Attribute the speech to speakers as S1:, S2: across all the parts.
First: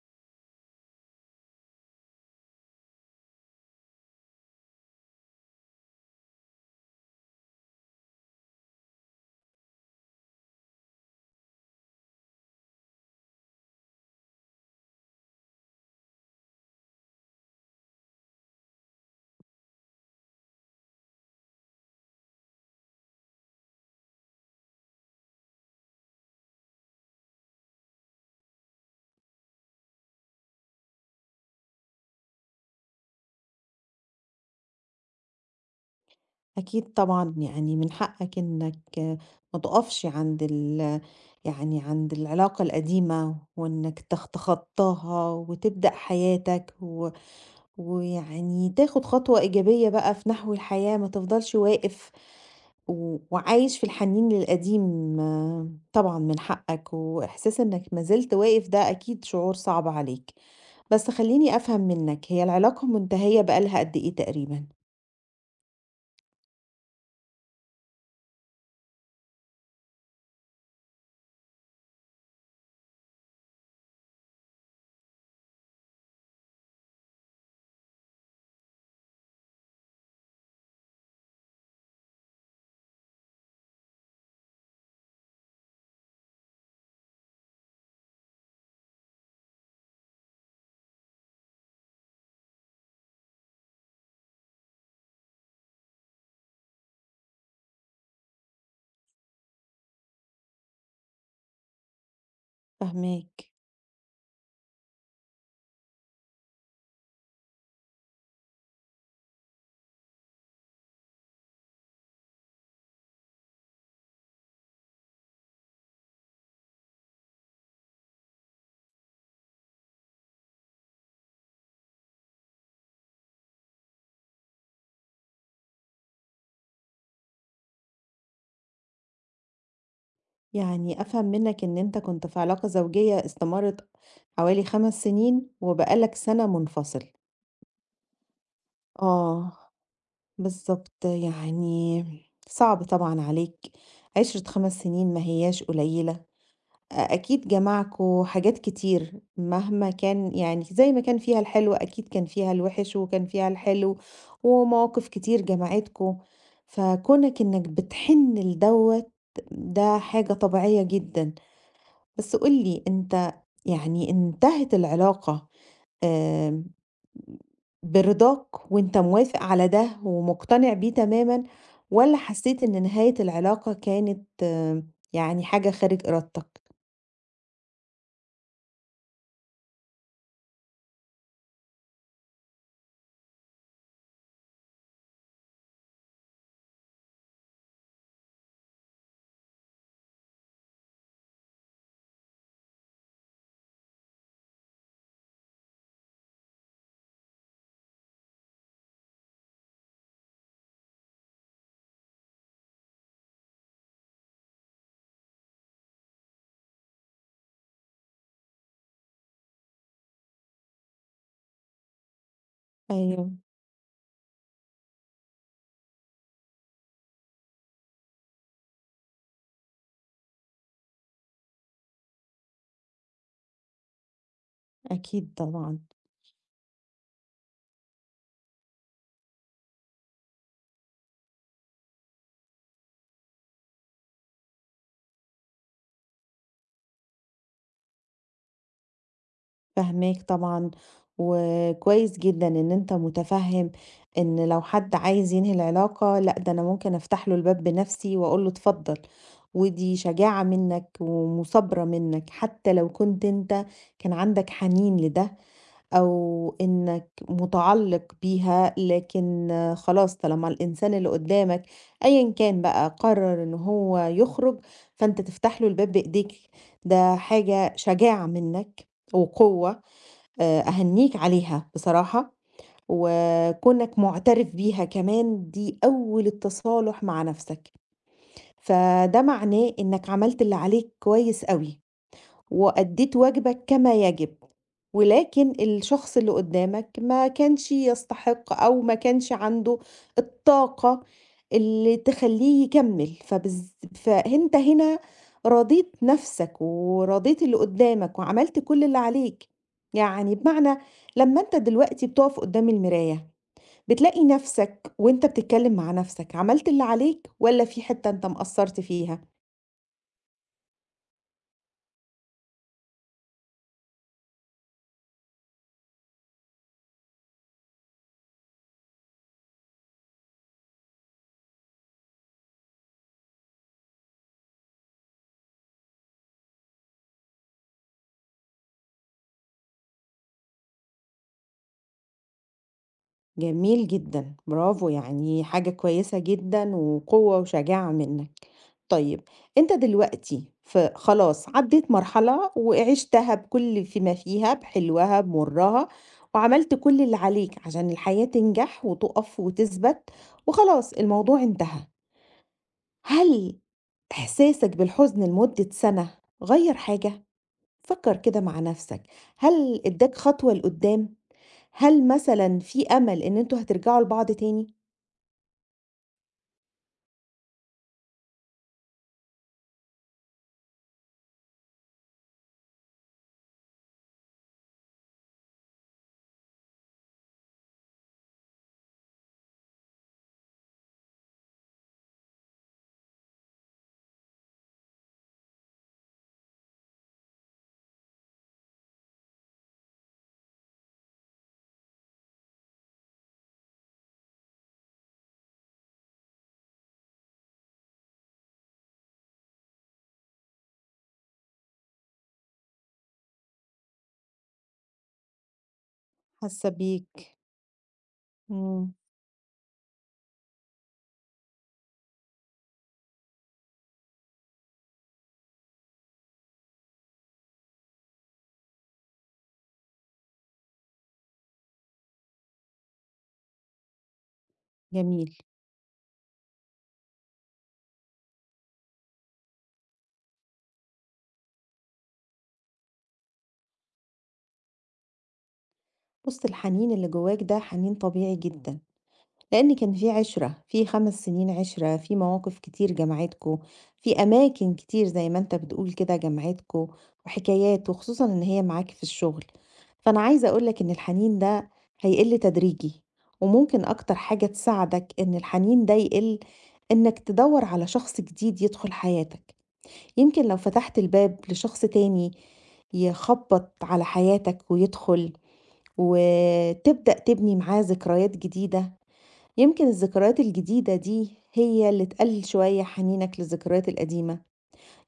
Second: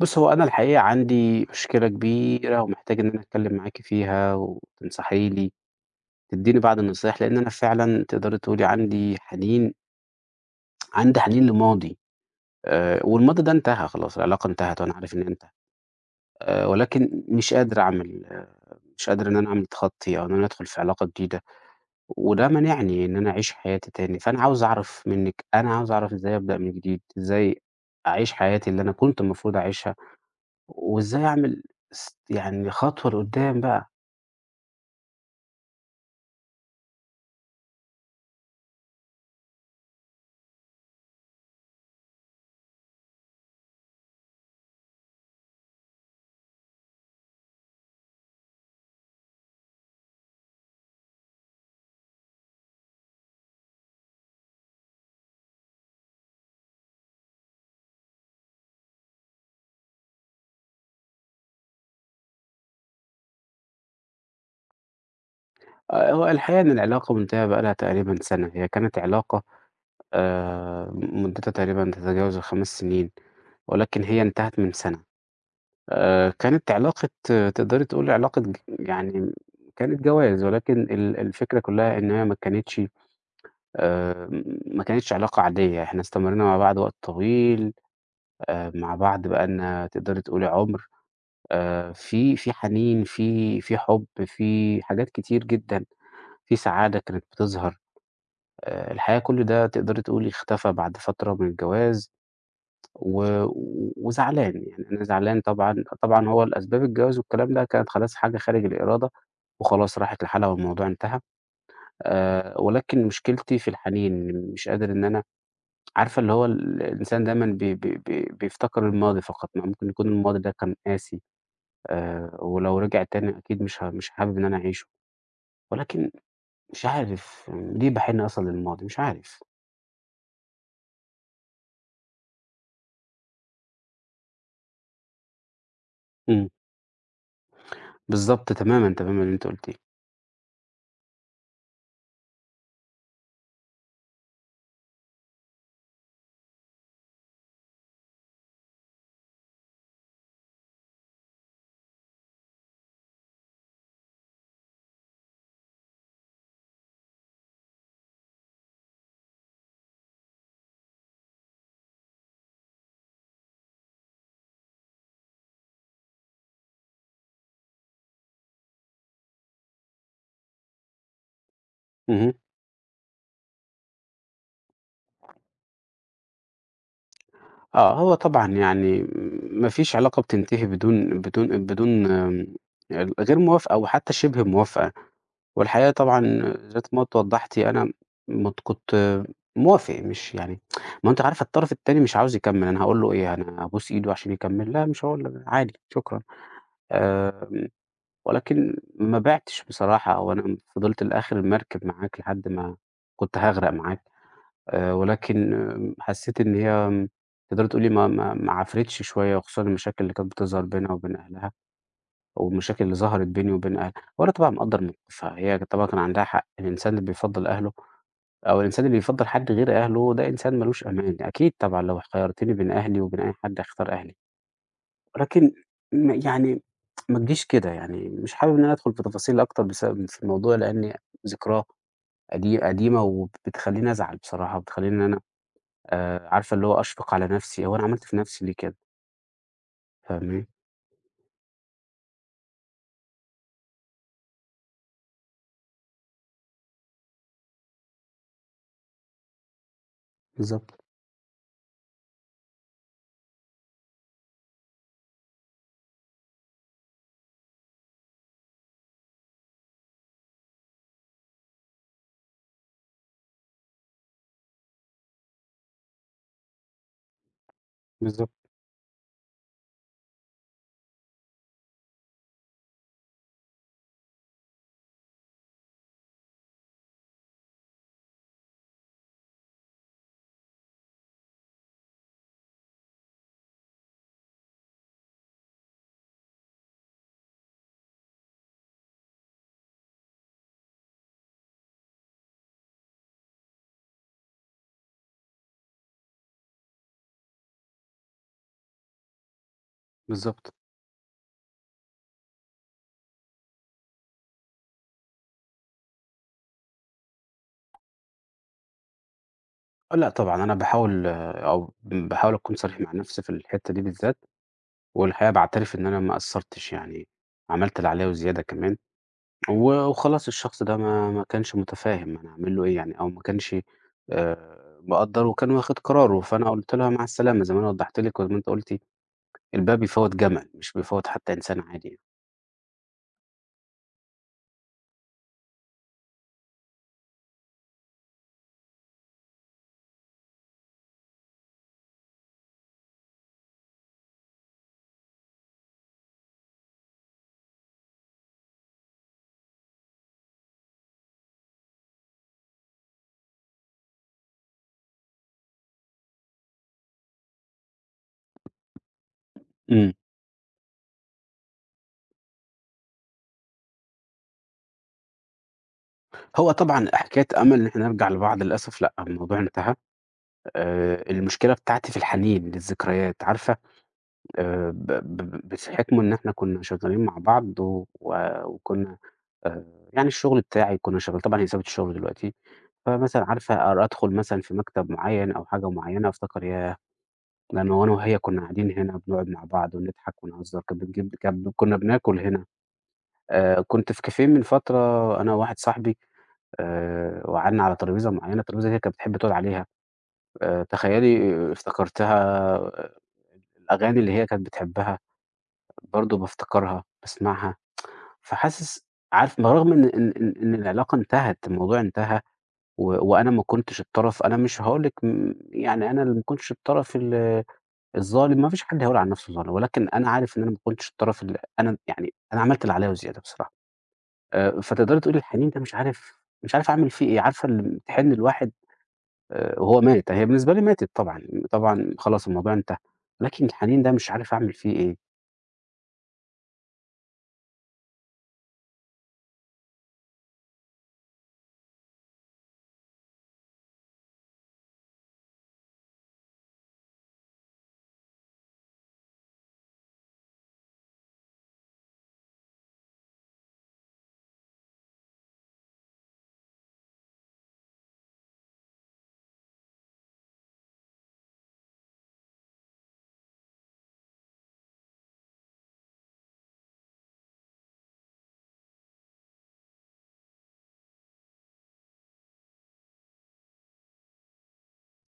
S1: بُص، هو أنا الحقيقة عندي مشكلة كبيرة ومحتاج إن أنا أتكلّم معاكِ فيها وتنصحي لي، تدّيني بعض النصايح، لإن أنا فعلًا تقدري تقولي عندي حنين لماضي. والماضي ده انتهى خلاص، العلاقة انتهت وأنا عارف إنها انتهت. ولكن مش قادر إن أنا أعمل تخطي أو إن أنا أدخل في علاقة جديدة، وده مانعني إن أنا أعيش حياتي تاني، فأنا عاوز أعرف منِّك، أنا عاوز أعرف إزاي أبدأ من جديد، إزاي أعيش حياتي اللي أنا كنت المفروض أعيشها وإزاي أعمل يعني خطوة لقدّام بقى.
S2: أكيد طبعًا، يعني من حقك إنك ما تُقفش عند ال يعني عند العلاقة القديمة، وإنك تتخطاها وتبدأ حياتك، ويعني تاخد خطوة إيجابية بقى في نحو الحياة، ما تفضلش واقف و وعايش في الحنين للقديم، آه، طبعًا من حقك، وإحساس إنك ما زلت واقف ده أكيد شعور صعب عليك. بس خلّيني أفهم منك، هي العلاقة منتهية بقى لها قد إيه تقريبًا؟
S1: هو الحقيقة إن العلاقة منتهية بقى لها تقريبًا سَنة، هي كانت علاقة مُدّتها تقريبًا تتجاوز ال5 سنين، ولكن هي انتهت من سَنة. كانت علاقة آه، تقدري تقولي علاقة يعني كانت جواز، ولكن الفكرة كُلّها إن هي آآ ما كانتش علاقة عادية، إحنا استمرينا مع بعض وقت طويل. مع بعض بقى لنا تقدري تقولي عُمر. في حنين، في حُب، في حاجات كتير جدًا، في سعادة كانت بتظهر. الحقيقة كل ده تقدري تقولي اختفى بعد فترة من الجواز. و
S2: فاهماك.
S1: وزعلان، يعني أنا زعلان طبعًا، طبعًا هو الأسباب الجواز والكلام ده كانت خلاص حاجة خارج الإرادة وخلاص راحت لحالها والموضوع انتهى. ولكن مشكلتي في الحنين، مش قادر إن أنا عارفة اللي هو الإنسان دايمًا بي بي بي بيفتكر الماضي فقط، ما ممكن يكون الماضي ده كان قاسي. ولو رجع تاني أكيد مش حابب إن أنا أعيشه، ولكن مش عارف ليه باحن أصلًا للماضي، مش عارف.
S2: يعني أفهم منك إن أنت كنت في علاقة زوجية استمرت حوالي 5 سنين وبقالك سنة
S1: إمم،
S2: منفصل.
S1: بالضبط تمامًا، تمامًا اللي أنت
S2: آه،
S1: قُلتيه.
S2: بالظبط، يعني صعب طبعا عليك، عشرة 5 سنين ما هياش قليلة، أكيد جمعكوا حاجات كتير، مهما كان يعني زي ما كان فيها الحلو أكيد كان فيها الوحش وكان فيها الحلو ومواقف كتير جمعتكوا، فكونك إنك بتحن لدوت ده حاجة طبيعية جدا. بس قُل لي أنت، يعني انتهت العلاقة آمم برضاك وأنت موافق على ده ومقتنع بيه تمامًا، والّا
S1: اهم.
S2: حسيت إن نهاية العلاقة كانت يعني حاجة خارج إرادتك؟
S1: آه، هو طبعًا يعني ما فيش علاقة بتنتهي بدون غير موافقة أو حتى شبه موافقة، والحقيقة طبعًا ذات ما وضّحتِ أنا كنت موافق مش يعني ما هو أنتِ عارفة الطرف التاني مش عاوز يكمّل، أنا هاقول له إيه، أنا هابوس إيده عشان يكمّل؟ لا مش هاقول له، عادي شكرًا. آآ ولكن ما بِعتش بصراحة، هو أنا فضلت لآخر المركب معاك لحد ما كنت هاغرق معاك. ولكن حسّيت إن هي تقدري تقولي ما عفرِتش شوية، وخصوصًا المشاكل اللي كانت بتظهر بينها وبين أهلها، أو المشاكل اللي ظهرت
S2: أيوه،
S1: بيني وبين أهلها، وأنا طبعًا مقدّر موقفها، هي طبعًا كان عندها حق، الإنسان اللي بيفضّل أهله أو الإنسان اللي بيفضّل حد غير أهله، ده إنسان ما لوش أمان، أكيد طبعًا لو خيّرتيني بين أهلي وبين أي حد هاختار أهلي.
S2: أكيد
S1: ولكن
S2: طبعًا.
S1: يعني ما تجيش كده، يعني مش حابب إن أنا أدخل في تفاصيل أكتر بسبب في الموضوع لإن ذكراه قديمة وبتخلّيني أزعل بصراحة، وبتخلّيني إن أنا عارفة اللي هو أشفق على نفسي، هو أنا عملت في نفسي ليه كده؟
S2: فاهماك
S1: فاهماني؟
S2: طبعًا، وكويس جدًا إن أنت مُتفهِّم، إن لو حد عايز ينهي العلاقة، لأ ده أنا ممكن أفتح له الباب بنفسي وأقول له اتفضل، ودي شجاعة
S1: بالضبط،
S2: منّك ومثابرة منّك، حتى لو كنت أنت كان عندك حنين لده أو إنّك مُتعلّق بيها، لكن آه، خلاص طالما الإنسان اللي قدّامك أيًا كان بقى قرّر إن هو يخرج، فأنت تفتح له الباب بإيديك، ده حاجة شجاعة
S1: بالضبط،
S2: منّك وقوة، أهنّيك عليها بصراحة، وكونك مُعترف بيها كمان دي أول التصالح مع نَفْسك، فده معناه إنك عملت اللي عليك كويس أوي. وأديت واجبك كما يجب، ولكن الشخص اللي قدامك ما كانش يستحق أو ما كانش عنده الطاقة اللي تخلّيه يكمّل، فأنت هنا راضيت نفسك وراضيت اللي قدامك وعملت كل اللي عليك، يعني
S1: بالضبط.
S2: بمعنى، لمّا أنت دلوقتي بتقف قدام المراية بتلاقي نفسك وأنت بتتكلم مع نفسك عملت اللي عليك والّا في حتّة أنت مقصّرت فيها؟
S1: آه لأ طبعًا أنا باحاول أكون صريح مع نفسي في الحتّة دي بالذات، والحقيقة باعترف إن أنا ما قصّرتش يعني، عملت اللي عليّا وزيادة كمان. و وخلاص الشخص ده ما كانش متفاهم أنا هاعمل له إيه يعني، أو ما كانش آآ مقدّر وكان واخد قراره، فأنا قُلت لها مع السلامة زي ما أنا وضّحت لِك وزي ما أنتِ قُلتِ، الباب بيفوّت جمل مش بيفوّت حتى إنسان عادي يعني.
S2: جميل جدًا، برافو، يعني حاجة كويسة جدًا وقوة وشجاعة منّك. طيب، أنت دلوقتي خلاص عدّيت مرحلة وعِشتها بكل فيما فيها، بحلوها، بمُرّها، وعملت كل اللي عليك عشان الحياة تنجح وتُقَف وتثبت وخلاص الموضوع انتهى. هل إحساسك بالحزن لمدة سَنة غيّر حاجة؟ فكّر كده مع نَفْسك، هل
S1: إمم.
S2: ادّاك خطوة لقُدّام؟ هل مثلًا في أمل إن أنتم هترجعوا لبعض تاني؟
S1: هو طبعًا حكاية أمل إن إحنا نرجع لبعض للأسف لأ، الموضوع انتهى. المشكلة بتاعتي في الحنين للذكريات، عارفة ب ب بحكم إن إحنا كنا شغالين مع بعض و و- وكنا آآ يعني الشغل بتاعي كنا شغال طبعًا هي سابت الشغل دلوقتي، فمثلًا عارفة أدخل مثلًا في مكتب معيّن أو حاجة معيّنة أفتكر ياه! ده أنا وهي كنا قاعدين هنا بنقعد مع بعض ونضحك ونهزر، كانت بتجيب كان كنا بناكل هنا. كنت في كافيه من فترة أنا وواحد صاحبي وقعدنا على ترابيزة معيّنة، الترابيزة دي هي كانت بتحب تقعد عليها. تخيلي آه، افتكرتها آه، الأغاني اللي هي كانت بتحبها برضه
S2: حاسة
S1: بافتكرها،
S2: بيك،
S1: باسمعها، فحاسس
S2: إمم،
S1: عارف برغم إن العلاقة انتهت، الموضوع انتهى. و وأنا ما كنتش الطرف أنا مش هاقول لِك يعني أنا اللي ما كنتش الطرف الظالم، ما فيش حد هيقول عن نَفْسه ظالم، ولكن أنا عارف إن أنا ما كنتش الطرف ال أنا عملت اللي عليّا وزيادة بصراحة. فتقدري تقولي
S2: جميل.
S1: الحنين ده مش عارف أعمل فيه إيه، عارفة تحِن الواحد وهو مات، هي بالنسبة لي ماتت طبعًا، طبعًا خلاص الموضوع انتهى، لكن الحنين ده مش عارف أعمل فيه إيه.
S2: بُص، الحنين اللي جواك ده حنين طبيعي جدًا، لإن كان في عِشرة، في 5 سنين عِشرة، في مواقف كتير جمعتكم، في أماكن كتير زي ما أنت بتقول كده جمعتكم، وحكايات، وخصوصًا إن هي معاك في الشغل. فأنا عايزة أقول لك إن الحنين ده هيقِل تدريجي، وممكن أكتر حاجة تساعدك إن الحنين ده يقِل إنك تدوّر على شخص جديد يدخل حياتك. يمكن لو فتحت الباب لشخص تاني يخبط على حياتك ويدخل وتبدأ تبني معاه ذكريات جديدة، يمكن الذكريات الجديدة دي هي اللي تقلل شوية حنينك للذكريات القديمة.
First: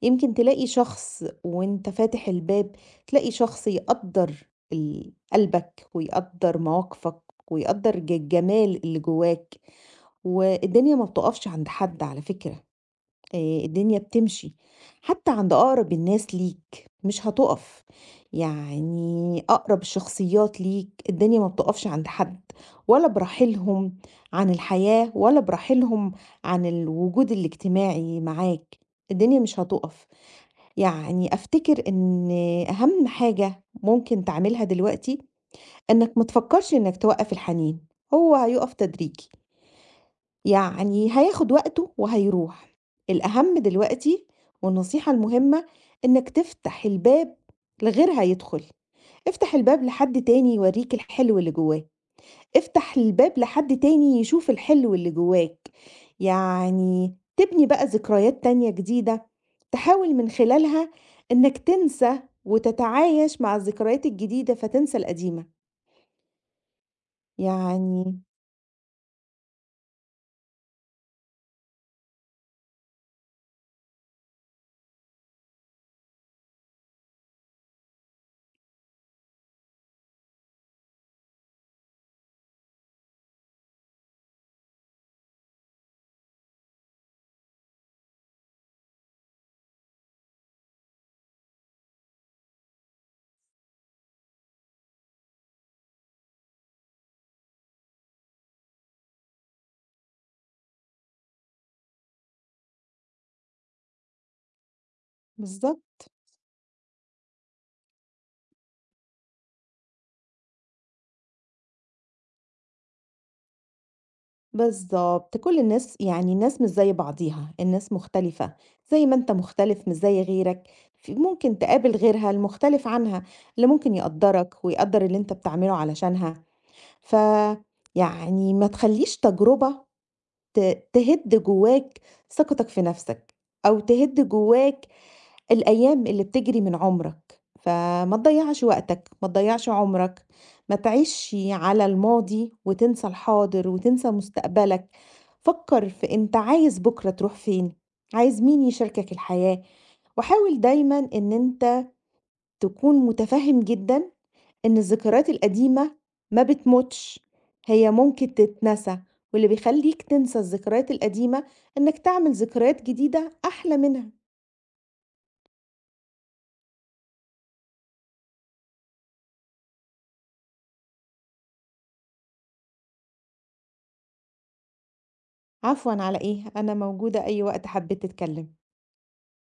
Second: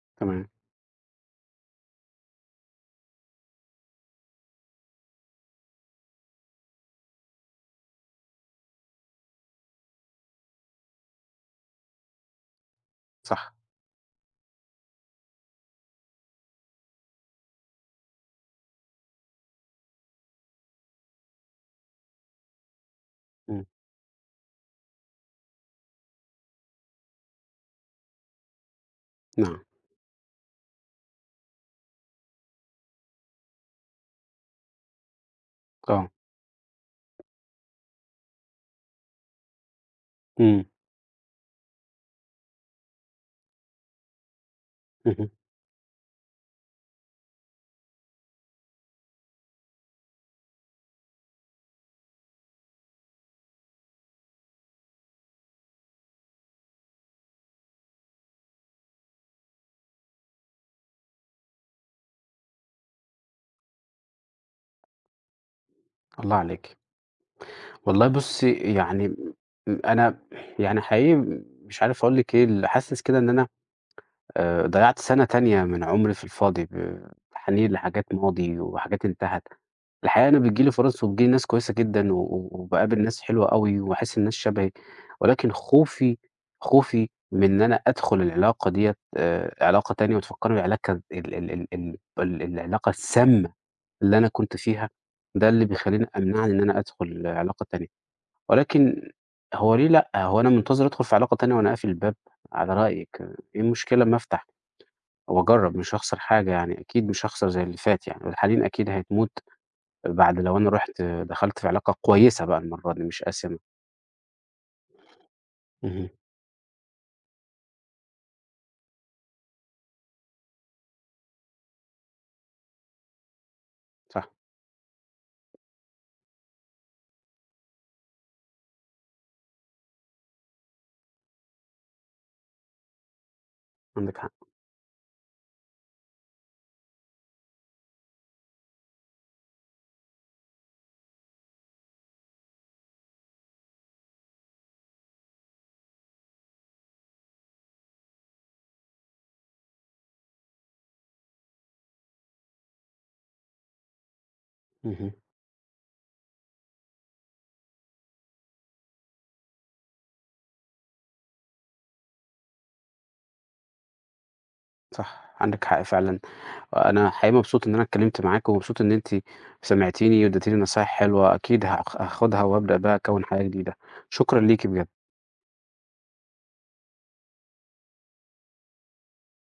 S2: يمكن
S1: تمام،
S2: تلاقي شخص وانت فاتح الباب، تلاقي شخص يقدر قلبك ويقدر مواقفك ويقدر الجمال اللي جواك. والدنيا ما بتقفش عند حد على فكرة.
S1: صح،
S2: الدنيا بتمشي، حتى عند أقرب الناس ليك مش هتُقف، يعني أقرب الشخصيات ليك الدنيا ما بتُقفش عند حد، ولا
S1: إمم،
S2: برحيلهم عن الحياة، ولا برحيلهم عن الوجود الاجتماعي معاك، الدنيا مش
S1: نعم،
S2: هتُقف، يعني أفتكر إن أهم حاجة ممكن تعملها دلوقتي
S1: آه.
S2: إنك ما تفكّرش إنك توقّف الحنين، هو هيُقف تدريجي.
S1: إمم،
S2: يعني هياخد وقته وهيروح. الأهم دلوقتي والنصيحة
S1: اهم،
S2: المهمة إنك تفتح الباب لغيرها يدخل، افتح الباب لحد تاني يوريك الحلو اللي جواه، افتح الباب لحد تاني يشوف الحلو اللي جواك، يعني تبني بقى ذكريات تانية جديدة، تحاول من خلالها إنك تنسى وتتعايش مع الذكريات الجديدة فتنسى القديمة،
S1: الله عليكِ. والله
S2: يعني
S1: بُصّي، يعني أنا يعني حقيقي مش عارف أقول لِك إيه، حاسس كده إن أنا ضيّعت سَنة تانية من عُمري في الفاضي بتحنين لحاجات ماضي وحاجات انتهت. الحقيقة أنا بتيجي لي فرص وبتيجي لي ناس كويسة جدًا و و وباقابل ناس حلوة أوي وباحس الناس شبهي، ولكن خوفي من إن أنا أدخُل العلاقة ديّة علاقة تانية وتفكّرني بالعلاقة ال ال ال ال ال العلاقة السامّة اللي أنا كنت فيها، ده اللي بيخلّيني أمنعني إن أنا أدخل علاقة تانية، ولكن هو ليه لأ، هو أنا منتظر أدخل في علاقة تانية وأنا قافل الباب على رأيِك، إيه المشكلة أمّا أفتح وأجرّب مش
S2: بالضبط.
S1: هاخسر حاجة يعني، أكيد مش هاخسر زي اللي فات يعني، والحنين أكيد هتموت بعد لو أنا رُحت دخلت في علاقة كويسة بقى المرّة دي مش آسِمة.
S2: بالضبط، كل الناس،
S1: اهم،
S2: يعني الناس مش زي بعضيها، الناس مختلفة، زي ما أنت مختلف مش زي غيرك، ف ممكن تقابل غيرها المختلف عنها، اللي ممكن
S1: صح،
S2: يقدّرك ويقدّر اللي أنت بتعمله علشانها، فيعني ما تخلّيش تجربة ت تهِد جواك ثقتك في نفسك، أو
S1: عندِك
S2: تهِد
S1: حق،
S2: جواك الأيام اللي بتجري من عمرك، فما تضيّعش وقتك، ما تضيّعش عمرك، ما تعيش على الماضي وتنسى الحاضر وتنسى مستقبلك، فكّر في أنت عايز بُكرة تروح فين، عايز مين يشاركك الحياة، وحاول دايمًا إن أنت تكون متفهّم جدًا إن
S1: اهم.
S2: الذكريات القديمة ما بتموتش، هي ممكن تتنسى، واللي بيخلّيك تنسى الذكريات القديمة إنك تعمل ذكريات جديدة أحلى منها.
S1: صح، عندِك حق فعلًا. أنا حقيقي مبسوط إن أنا اتكلمت معاكِ، ومبسوط إن أنتِ سمعتيني واديتيني نصايح حلوة، أكيد هاخدها وابدأ بقى أكوّن حياة جديدة. شكرًا ليكِ بجد.
S2: عفوًا على إيه، أنا موجودة أي وقت حبيت تتكلم.